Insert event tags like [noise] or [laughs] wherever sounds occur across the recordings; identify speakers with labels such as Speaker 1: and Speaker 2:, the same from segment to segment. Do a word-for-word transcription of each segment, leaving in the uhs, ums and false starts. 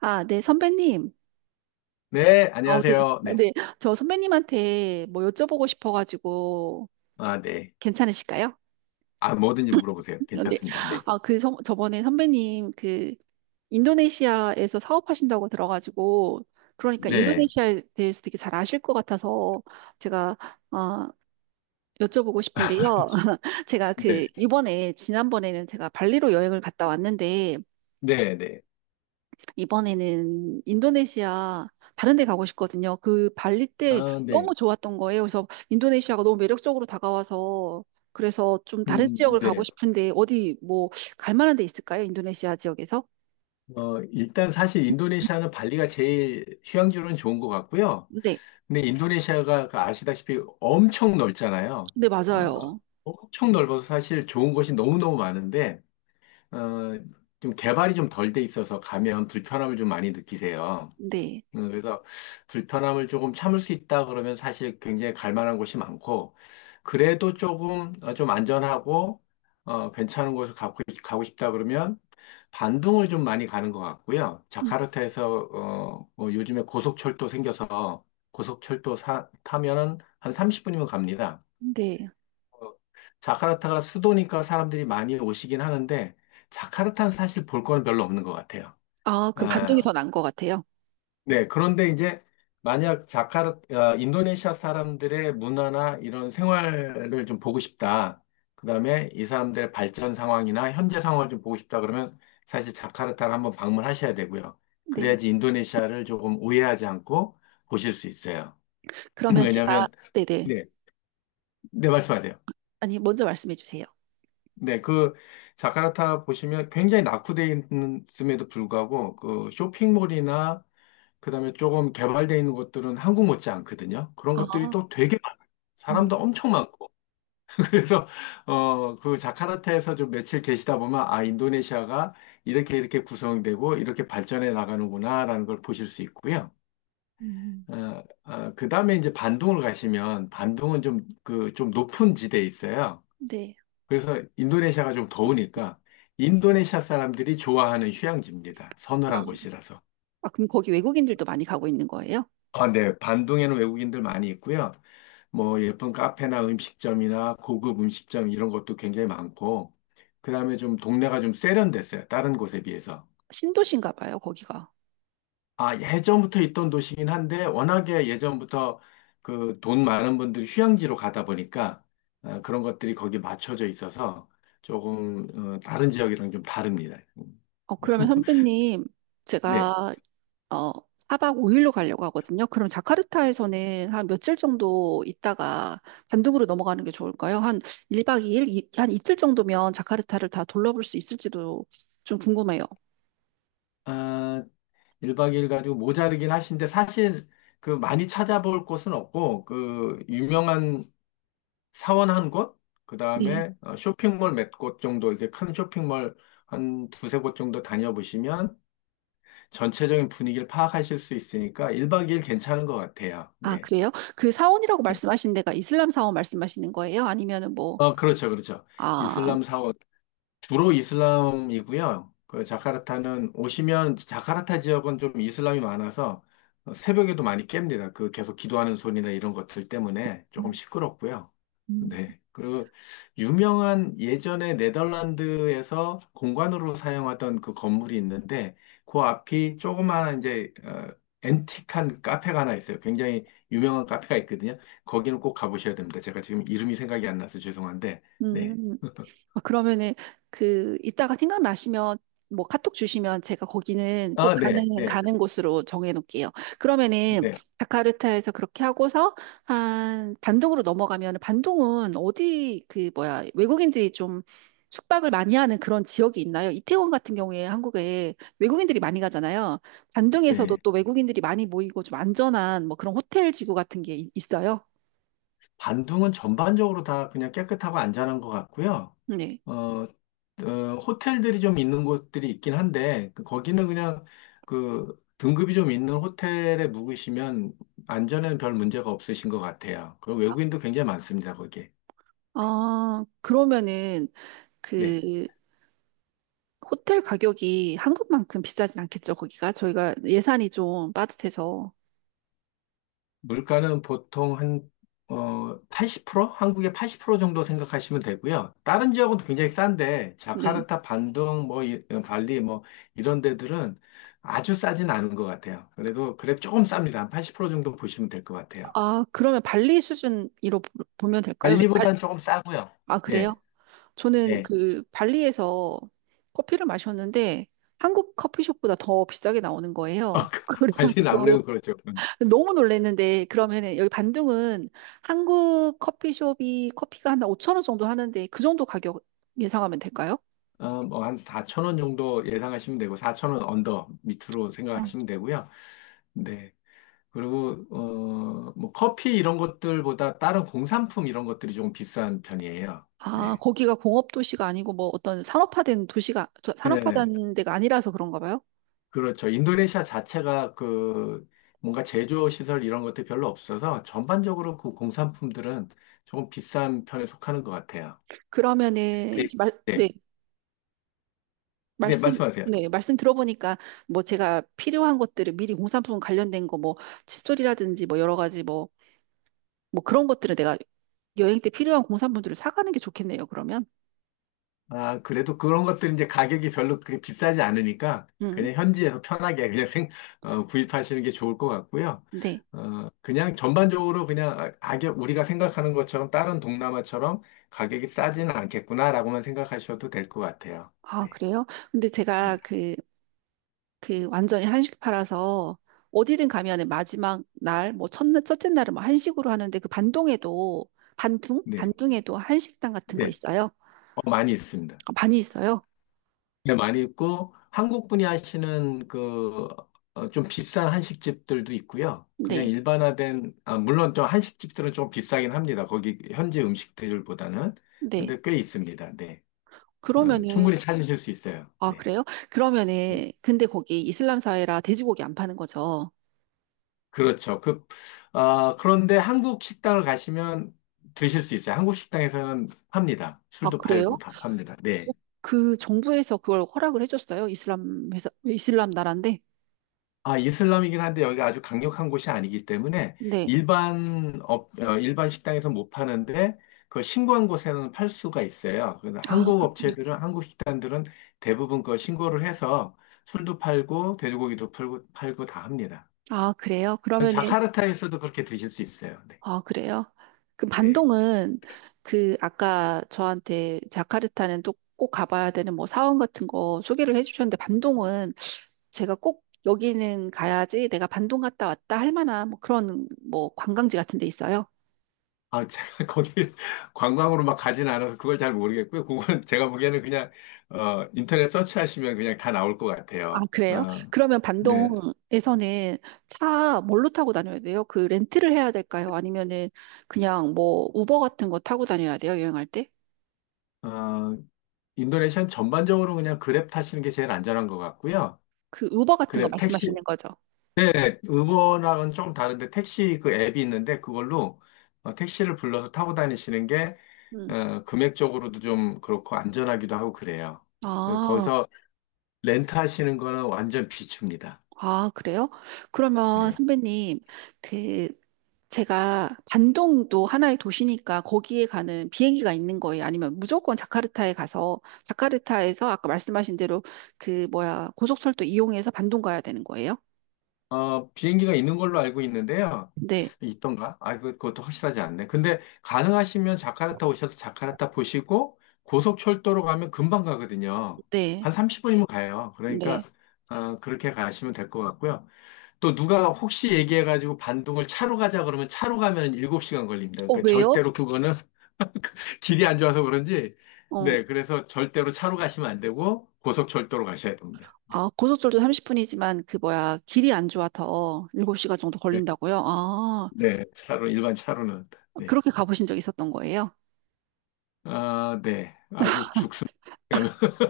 Speaker 1: 아, 네, 선배님.
Speaker 2: 네,
Speaker 1: 아, 네.
Speaker 2: 안녕하세요.
Speaker 1: 어,
Speaker 2: 네.
Speaker 1: 네. 저 선배님한테 뭐 여쭤보고 싶어가지고
Speaker 2: 아, 네.
Speaker 1: 괜찮으실까요?
Speaker 2: 아, 뭐든지 물어보세요.
Speaker 1: 근
Speaker 2: 괜찮습니다. 네.
Speaker 1: 아, 그 선- 저번에 선배님 그 인도네시아에서 사업하신다고 들어가지고, 그러니까
Speaker 2: 네.
Speaker 1: 인도네시아에 대해서 되게 잘 아실 것 같아서 제가 어, 여쭤보고 싶은데요. [laughs] 제가 그
Speaker 2: 네.
Speaker 1: 이번에 지난번에는 제가 발리로 여행을 갔다 왔는데,
Speaker 2: 네, 네.
Speaker 1: 이번에는 인도네시아 다른 데 가고 싶거든요. 그 발리 때
Speaker 2: 아, 네.
Speaker 1: 너무 좋았던 거예요. 그래서 인도네시아가 너무 매력적으로 다가와서, 그래서 좀 다른
Speaker 2: 음,
Speaker 1: 지역을 가고
Speaker 2: 네.
Speaker 1: 싶은데 어디 뭐 갈 만한 데 있을까요? 인도네시아 지역에서?
Speaker 2: 어, 일단 사실 인도네시아는 발리가 제일 휴양지로는 좋은 것 같고요.
Speaker 1: 네.
Speaker 2: 근데 인도네시아가 그 아시다시피 엄청 넓잖아요.
Speaker 1: 네,
Speaker 2: 어,
Speaker 1: 맞아요.
Speaker 2: 엄청 넓어서 사실 좋은 곳이 너무너무 많은데, 어, 좀 개발이 좀 덜돼 있어서 가면 불편함을 좀 많이 느끼세요.
Speaker 1: 네.
Speaker 2: 음, 그래서 불편함을 조금 참을 수 있다 그러면 사실 굉장히 갈 만한 곳이 많고, 그래도 조금, 어, 좀 안전하고, 어, 괜찮은 곳을 가고, 가고 싶다 그러면 반둥을 좀 많이 가는 것 같고요.
Speaker 1: 음,
Speaker 2: 자카르타에서, 어, 어, 요즘에 고속철도 생겨서 고속철도 사- 타면은 한 삼십 분이면 갑니다.
Speaker 1: 네.
Speaker 2: 어, 자카르타가 수도니까 사람들이 많이 오시긴 하는데, 자카르타는 사실 볼 거는 별로 없는 것 같아요.
Speaker 1: 아, 그럼 반동이
Speaker 2: 어,
Speaker 1: 더 난 것 같아요.
Speaker 2: 네, 그런데 이제 만약 자카르, 어, 인도네시아 사람들의 문화나 이런 생활을 좀 보고 싶다. 그다음에 이 사람들의 발전 상황이나 현재 상황을 좀 보고 싶다 그러면 사실 자카르타를 한번 방문하셔야 되고요.
Speaker 1: 네.
Speaker 2: 그래야지 인도네시아를 조금 오해하지 않고 보실 수 있어요. [clears throat]
Speaker 1: 그러면 제가
Speaker 2: 왜냐하면
Speaker 1: 네네.
Speaker 2: 네, 네 말씀하세요.
Speaker 1: 아니, 먼저 말씀해 주세요.
Speaker 2: 네, 그 자카르타 보시면 굉장히 낙후돼 있음에도 불구하고 그 쇼핑몰이나 그다음에 조금 개발되어 있는 곳들은 한국 못지 않거든요. 그런
Speaker 1: 아,
Speaker 2: 것들이 또 되게 많아요.
Speaker 1: 음,
Speaker 2: 사람도 엄청 많고. [laughs] 그래서 어, 그 자카르타에서 좀 며칠 계시다 보면 아, 인도네시아가 이렇게 이렇게 구성되고 이렇게 발전해 나가는구나라는 걸 보실 수 있고요.
Speaker 1: 음,
Speaker 2: 어, 어, 그다음에 이제 반둥을 가시면 반둥은 좀 그 좀 높은 지대에 있어요.
Speaker 1: 네.
Speaker 2: 그래서 인도네시아가 좀 더우니까 인도네시아 사람들이 좋아하는 휴양지입니다.
Speaker 1: 아,
Speaker 2: 서늘한 곳이라서.
Speaker 1: 아, 그럼 거기 외국인들도 많이 가고 있는 거예요?
Speaker 2: 아, 네. 반동에는 외국인들 많이 있고요. 뭐 예쁜 카페나 음식점이나 고급 음식점 이런 것도 굉장히 많고, 그다음에 좀 동네가 좀 세련됐어요. 다른 곳에 비해서.
Speaker 1: 신도시인가 봐요, 거기가.
Speaker 2: 아, 예전부터 있던 도시긴 한데 워낙에 예전부터 그 돈 많은 분들이 휴양지로 가다 보니까 아, 그런 것들이 거기 맞춰져 있어서 조금 어, 다른 지역이랑 좀 다릅니다.
Speaker 1: 어, 그러면
Speaker 2: [laughs]
Speaker 1: 선배님,
Speaker 2: 네.
Speaker 1: 제가 어, 사 박 오 일로 가려고 하거든요. 그럼 자카르타에서는 한 며칠 정도 있다가 반둥으로 넘어가는 게 좋을까요? 한 일 박 이 일, 이, 일, 이- 한 이틀 정도면 자카르타를 다 돌려볼 수 있을지도 좀 궁금해요.
Speaker 2: 아, 일 박 이 일 가지고 모자르긴 하신데 사실 그 많이 찾아볼 곳은 없고 그 유명한 사원 한 곳,
Speaker 1: 네.
Speaker 2: 그다음에 어, 쇼핑몰 몇 곳 정도 이렇게 큰 쇼핑몰 한 두세 곳 정도 다녀보시면 전체적인 분위기를 파악하실 수 있으니까 일 박 이 일 괜찮은 것 같아요.
Speaker 1: 아,
Speaker 2: 네.
Speaker 1: 그래요? 그 사원이라고 말씀하신 데가 이슬람 사원 말씀하시는 거예요? 아니면은 뭐,
Speaker 2: 어, 그렇죠. 그렇죠.
Speaker 1: 아,
Speaker 2: 이슬람 사원 주로 이슬람이고요. 그 자카르타는 오시면 자카르타 지역은 좀 이슬람이 많아서 어, 새벽에도 많이 깹니다. 그 계속 기도하는 소리나 이런 것들 때문에 조금 시끄럽고요.
Speaker 1: 음,
Speaker 2: 네. 그리고 유명한 예전에 네덜란드에서 공관으로 사용하던 그 건물이 있는데 그 앞이 조그마한 이제 어, 앤틱한 카페가 하나 있어요. 굉장히 유명한 카페가 있거든요. 거기는 꼭 가보셔야 됩니다. 제가 지금 이름이 생각이 안 나서 죄송한데. 네.
Speaker 1: 음, 아, 그러면은 그 이따가 생각나시면 뭐 카톡 주시면 제가 거기는 꼭
Speaker 2: 아,
Speaker 1: 가는
Speaker 2: 네, 네,
Speaker 1: 가는 곳으로 정해 놓을게요. 그러면은
Speaker 2: 네.
Speaker 1: 자카르타에서 그렇게 하고서 한 반동으로 넘어가면, 반동은 어디 그 뭐야, 외국인들이 좀 숙박을 많이 하는 그런 지역이 있나요? 이태원 같은 경우에 한국에 외국인들이 많이 가잖아요. 반동에서도
Speaker 2: 네,
Speaker 1: 또 외국인들이 많이 모이고 좀 안전한 뭐 그런 호텔 지구 같은 게 있- 있어요?
Speaker 2: 반둥은 전반적으로 다 그냥 깨끗하고 안전한 것 같고요.
Speaker 1: 네.
Speaker 2: 어, 어, 호텔들이 좀 있는 곳들이 있긴 한데, 그- 거기는 그냥 그 등급이 좀 있는 호텔에 묵으시면 안전에는 별 문제가 없으신 것 같아요. 그리고 외국인도 굉장히 많습니다, 거기에. 네.
Speaker 1: 아, 그러면은
Speaker 2: 네.
Speaker 1: 그 호텔 가격이 한국만큼 비싸진 않겠죠, 거기가? 저희가 예산이 좀 빠듯해서.
Speaker 2: 물가는 보통 한, 어, 팔십 퍼센트? 한국의 팔십 퍼센트 정도 생각하시면 되고요. 다른 지역은 굉장히 싼데,
Speaker 1: 네.
Speaker 2: 자카르타, 반둥, 뭐, 이- 발리, 뭐, 이런 데들은 아주 싸진 않은 것 같아요. 그래도, 그래, 조금 쌉니다. 한 팔십 퍼센트 정도 보시면 될 것 같아요.
Speaker 1: 아, 그러면 발리 수준으로 보- 보면 될까요? 왜냐- 발,
Speaker 2: 발리보단 조금 싸고요.
Speaker 1: 아,
Speaker 2: 예,
Speaker 1: 그래요? 저는
Speaker 2: 예.
Speaker 1: 그 발리에서 커피를 마셨는데 한국 커피숍보다 더 비싸게 나오는
Speaker 2: [laughs] 어,
Speaker 1: 거예요.
Speaker 2: 그
Speaker 1: [laughs]
Speaker 2: 발리는
Speaker 1: 그래가지고
Speaker 2: 아무래도 그렇죠. 음.
Speaker 1: 너무 놀랐는데, 그러면은 여기 반둥은 한국 커피숍이 커피가 한 오천 원 정도 하는데 그 정도 가격 예상하면 될까요?
Speaker 2: 어, 뭐, 한사천 원 정도 예상하시면 되고, 사천 원 언더 밑으로 생각하시면 되고요. 네. 그리고 어, 뭐 커피 이런 것들보다 다른 공산품 이런 것들이 조금 비싼 편이에요.
Speaker 1: 아,
Speaker 2: 네.
Speaker 1: 거기가 공업 도시가 아니고 뭐 어떤 산업화된 도시가
Speaker 2: 네,
Speaker 1: 산업화된 데가 아니라서 그런가 봐요.
Speaker 2: 그렇죠. 인도네시아 자체가 그 뭔가 제조 시설 이런 것들이 별로 없어서 전반적으로 그 공산품들은 조금 비싼 편에 속하는 것 같아요.
Speaker 1: 그러면은
Speaker 2: 네.
Speaker 1: 이제 말, 네,
Speaker 2: 네, 네,
Speaker 1: 말씀
Speaker 2: 말씀하세요.
Speaker 1: 네, 말씀 들어보니까, 뭐 제가 필요한 것들을 미리 공산품 관련된 거 뭐 칫솔이라든지 뭐 여러 가지 뭐 뭐 그런 것들을 내가, 여행 때 필요한 공산품들을 사가는 게 좋겠네요. 그러면.
Speaker 2: 아, 그래도 그런 것들은 이제 가격이 별로 그렇게 비싸지 않으니까
Speaker 1: 음.
Speaker 2: 그냥 현지에서 편하게 그냥 생, 어, 구입하시는 게 좋을 것 같고요.
Speaker 1: 네.
Speaker 2: 어, 그냥 전반적으로 그냥 아, 악역 우리가 생각하는 것처럼 다른 동남아처럼 가격이 싸지는 않겠구나라고만 생각하셔도 될 것 같아요.
Speaker 1: 아,
Speaker 2: 네.
Speaker 1: 그래요? 근데 제가
Speaker 2: 음,
Speaker 1: 그 그 완전히 한식 팔아서, 어디든 가면은 마지막 날, 뭐 첫날, 첫째 날은 뭐 한식으로 하는데, 그 반동에도, 반둥?
Speaker 2: 네.
Speaker 1: 반둥에도 한식당 같은 거
Speaker 2: 네.
Speaker 1: 있어요?
Speaker 2: 어, 많이 있습니다.
Speaker 1: 아, 많이 있어요.
Speaker 2: 네, 많이 있고 한국 분이 하시는 그 어, 좀 비싼 한식집들도 있고요. 그냥
Speaker 1: 네.
Speaker 2: 일반화된 아, 물론 좀 한식집들은 좀 비싸긴 합니다. 거기 현지 음식들보다는
Speaker 1: 네.
Speaker 2: 근데 꽤 있습니다. 네, 어,
Speaker 1: 그러면은
Speaker 2: 충분히 찾으실 수 있어요.
Speaker 1: 아,
Speaker 2: 네,
Speaker 1: 그래요?
Speaker 2: 네.
Speaker 1: 그러면은 근데 거기 이슬람 사회라 돼지고기 안 파는 거죠.
Speaker 2: 그렇죠. 그 아, 그런데 한국 식당을 가시면 드실 수 있어요. 한국 식당에서는 팝니다.
Speaker 1: 아,
Speaker 2: 술도
Speaker 1: 그래요?
Speaker 2: 팔고 다 팝니다.
Speaker 1: 어,
Speaker 2: 네.
Speaker 1: 그 정부에서 그걸 허락을 해줬어요? 이슬람 회사, 이슬람 나라인데.
Speaker 2: 아, 이슬람이긴 한데 여기가 아주 강력한 곳이 아니기 때문에
Speaker 1: 네.
Speaker 2: 일반 업, 어, 일반 식당에서 못 파는데 그걸 신고한 곳에는 팔 수가 있어요. 그래서
Speaker 1: 아,
Speaker 2: 한국 업체들은 한국 식당들은 대부분 그 신고를 해서 술도 팔고 돼지고기도 팔고 팔고 다 합니다.
Speaker 1: 아, 그래요? 그러면은
Speaker 2: 자카르타에서도 그렇게 드실 수 있어요. 네.
Speaker 1: 아, 그래요? 그
Speaker 2: 네.
Speaker 1: 반동은, 그 아까 저한테 자카르타는 또 꼭 가봐야 되는 뭐 사원 같은 거 소개를 해주셨는데, 반동은 제가 꼭 여기는 가야지, 내가 반동 갔다 왔다 할 만한 뭐 그런 뭐 관광지 같은 데 있어요?
Speaker 2: 아, 제가 [laughs] 거기 관광으로 막 가진 않아서 그걸 잘 모르겠고요. 그거는 제가 보기에는 그냥 어, 인터넷 서치하시면 그냥 다 나올 것
Speaker 1: 아,
Speaker 2: 같아요.
Speaker 1: 그래요?
Speaker 2: 어,
Speaker 1: 그러면
Speaker 2: 네.
Speaker 1: 반동에서는 차 뭘로 타고 다녀야 돼요? 그 렌트를 해야 될까요? 아니면은 그냥 뭐 우버 같은 거 타고 다녀야 돼요? 여행할 때?
Speaker 2: 인도네시아는 전반적으로 그냥 그랩 타시는 게 제일 안전한 것 같고요.
Speaker 1: 그 우버 같은 거
Speaker 2: 그랩 택시,
Speaker 1: 말씀하시는 거죠?
Speaker 2: 네, 우버랑은 좀 다른데 택시 그 앱이 있는데 그걸로 어, 택시를 불러서 타고 다니시는 게
Speaker 1: 음.
Speaker 2: 어, 금액적으로도 좀 그렇고 안전하기도 하고 그래요. 그-
Speaker 1: 아.
Speaker 2: 거기서 렌트하시는 거는 완전 비춥니다.
Speaker 1: 아, 그래요? 그러면
Speaker 2: 네.
Speaker 1: 선배님, 그, 제가 반동도 하나의 도시니까 거기에 가는 비행기가 있는 거예요? 아니면 무조건 자카르타에 가서, 자카르타에서 아까 말씀하신 대로 그, 뭐야, 고속철도 이용해서 반동 가야 되는 거예요?
Speaker 2: 어, 비행기가 있는 걸로 알고 있는데요.
Speaker 1: 네,
Speaker 2: 있던가? 아, 그- 그것도 확실하지 않네. 근데 가능하시면 자카르타 오셔서 자카르타 보시고 고속철도로 가면 금방 가거든요.
Speaker 1: 네,
Speaker 2: 한 삼십 분이면 가요. 그러니까
Speaker 1: 네.
Speaker 2: 어, 그렇게 가시면 될 것 같고요. 또 누가 혹시 얘기해가지고 반동을 차로 가자 그러면 차로 가면 일곱 시간 걸립니다.
Speaker 1: 어,
Speaker 2: 그러니까
Speaker 1: 왜요?
Speaker 2: 절대로 그거는 [laughs] 길이 안 좋아서 그런지
Speaker 1: 어,
Speaker 2: 네, 그래서 절대로 차로 가시면 안 되고 고속철도로 가셔야 됩니다. 네,
Speaker 1: 아, 고속철도 삼십 분이지만 그, 뭐야, 길이 안 좋아서 일곱 시간 정도
Speaker 2: 네,
Speaker 1: 걸린다고요? 아,
Speaker 2: 네, 차로 일반 차로는 네.
Speaker 1: 그렇게 가보신 적 있었던 거예요?
Speaker 2: 아, 네. 아주 죽습니다. [laughs]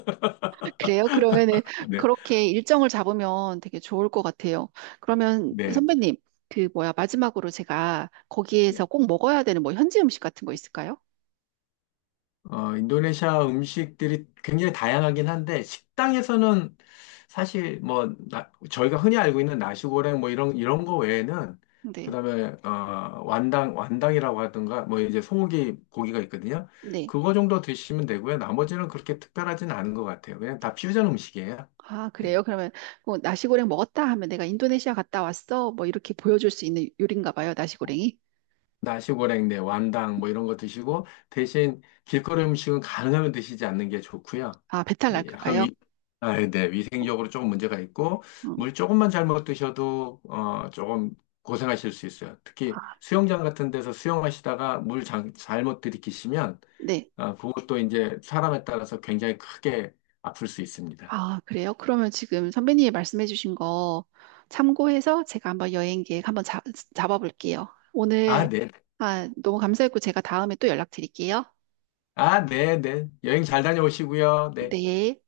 Speaker 1: 그래요? 그러면은
Speaker 2: 네.
Speaker 1: 그렇게 일정을 잡으면 되게 좋을 것 같아요. 그러면
Speaker 2: 네.
Speaker 1: 선배님, 그 뭐야, 마지막으로 제가 거기에서
Speaker 2: 네.
Speaker 1: 꼭 먹어야 되는 뭐 현지 음식 같은 거 있을까요?
Speaker 2: 어, 인도네시아 음식들이 굉장히 다양하긴 한데, 식당에서는 사실 뭐, 나- 저희가 흔히 알고 있는 나시고랭 뭐 이런, 이런 거 외에는, 그
Speaker 1: 네.
Speaker 2: 다음에, 어, 완당, 완당이라고 하던가, 뭐 이제 소고기 고기가 있거든요.
Speaker 1: 네.
Speaker 2: 그거 정도 드시면 되고요. 나머지는 그렇게 특별하진 않은 것 같아요. 그냥 다 퓨전 음식이에요.
Speaker 1: 아,
Speaker 2: 네.
Speaker 1: 그래요? 그러면 뭐 나시고랭 먹었다 하면 내가 인도네시아 갔다 왔어, 뭐 이렇게 보여줄 수 있는 요리인가 봐요, 나시고랭이.
Speaker 2: 나시고랭, 네, 완당 뭐 이런 거 드시고 대신 길거리 음식은 가능하면 드시지 않는 게 좋고요.
Speaker 1: 아, 배탈 날까
Speaker 2: 약간
Speaker 1: 봐요.
Speaker 2: 위, 아, 네,
Speaker 1: 어,
Speaker 2: 위생적으로 조금 문제가 있고
Speaker 1: 음.
Speaker 2: 물 조금만 잘못 드셔도 어, 조금 고생하실 수 있어요. 특히
Speaker 1: 아,
Speaker 2: 수영장 같은 데서 수영하시다가 물 잘, 잘못 들이키시면
Speaker 1: 네.
Speaker 2: 어, 그것도 이제 사람에 따라서 굉장히 크게 아플 수 있습니다.
Speaker 1: 아, 그래요? 그러면 지금 선배님이 말씀해 주신 거 참고해서 제가 한번 여행 계획 한번 잡, 잡아볼게요. 오늘
Speaker 2: 아, 네.
Speaker 1: 아, 너무 감사했고 제가 다음에 또 연락드릴게요.
Speaker 2: 아, 네, 네. 여행 잘 다녀오시고요. 네.
Speaker 1: 네.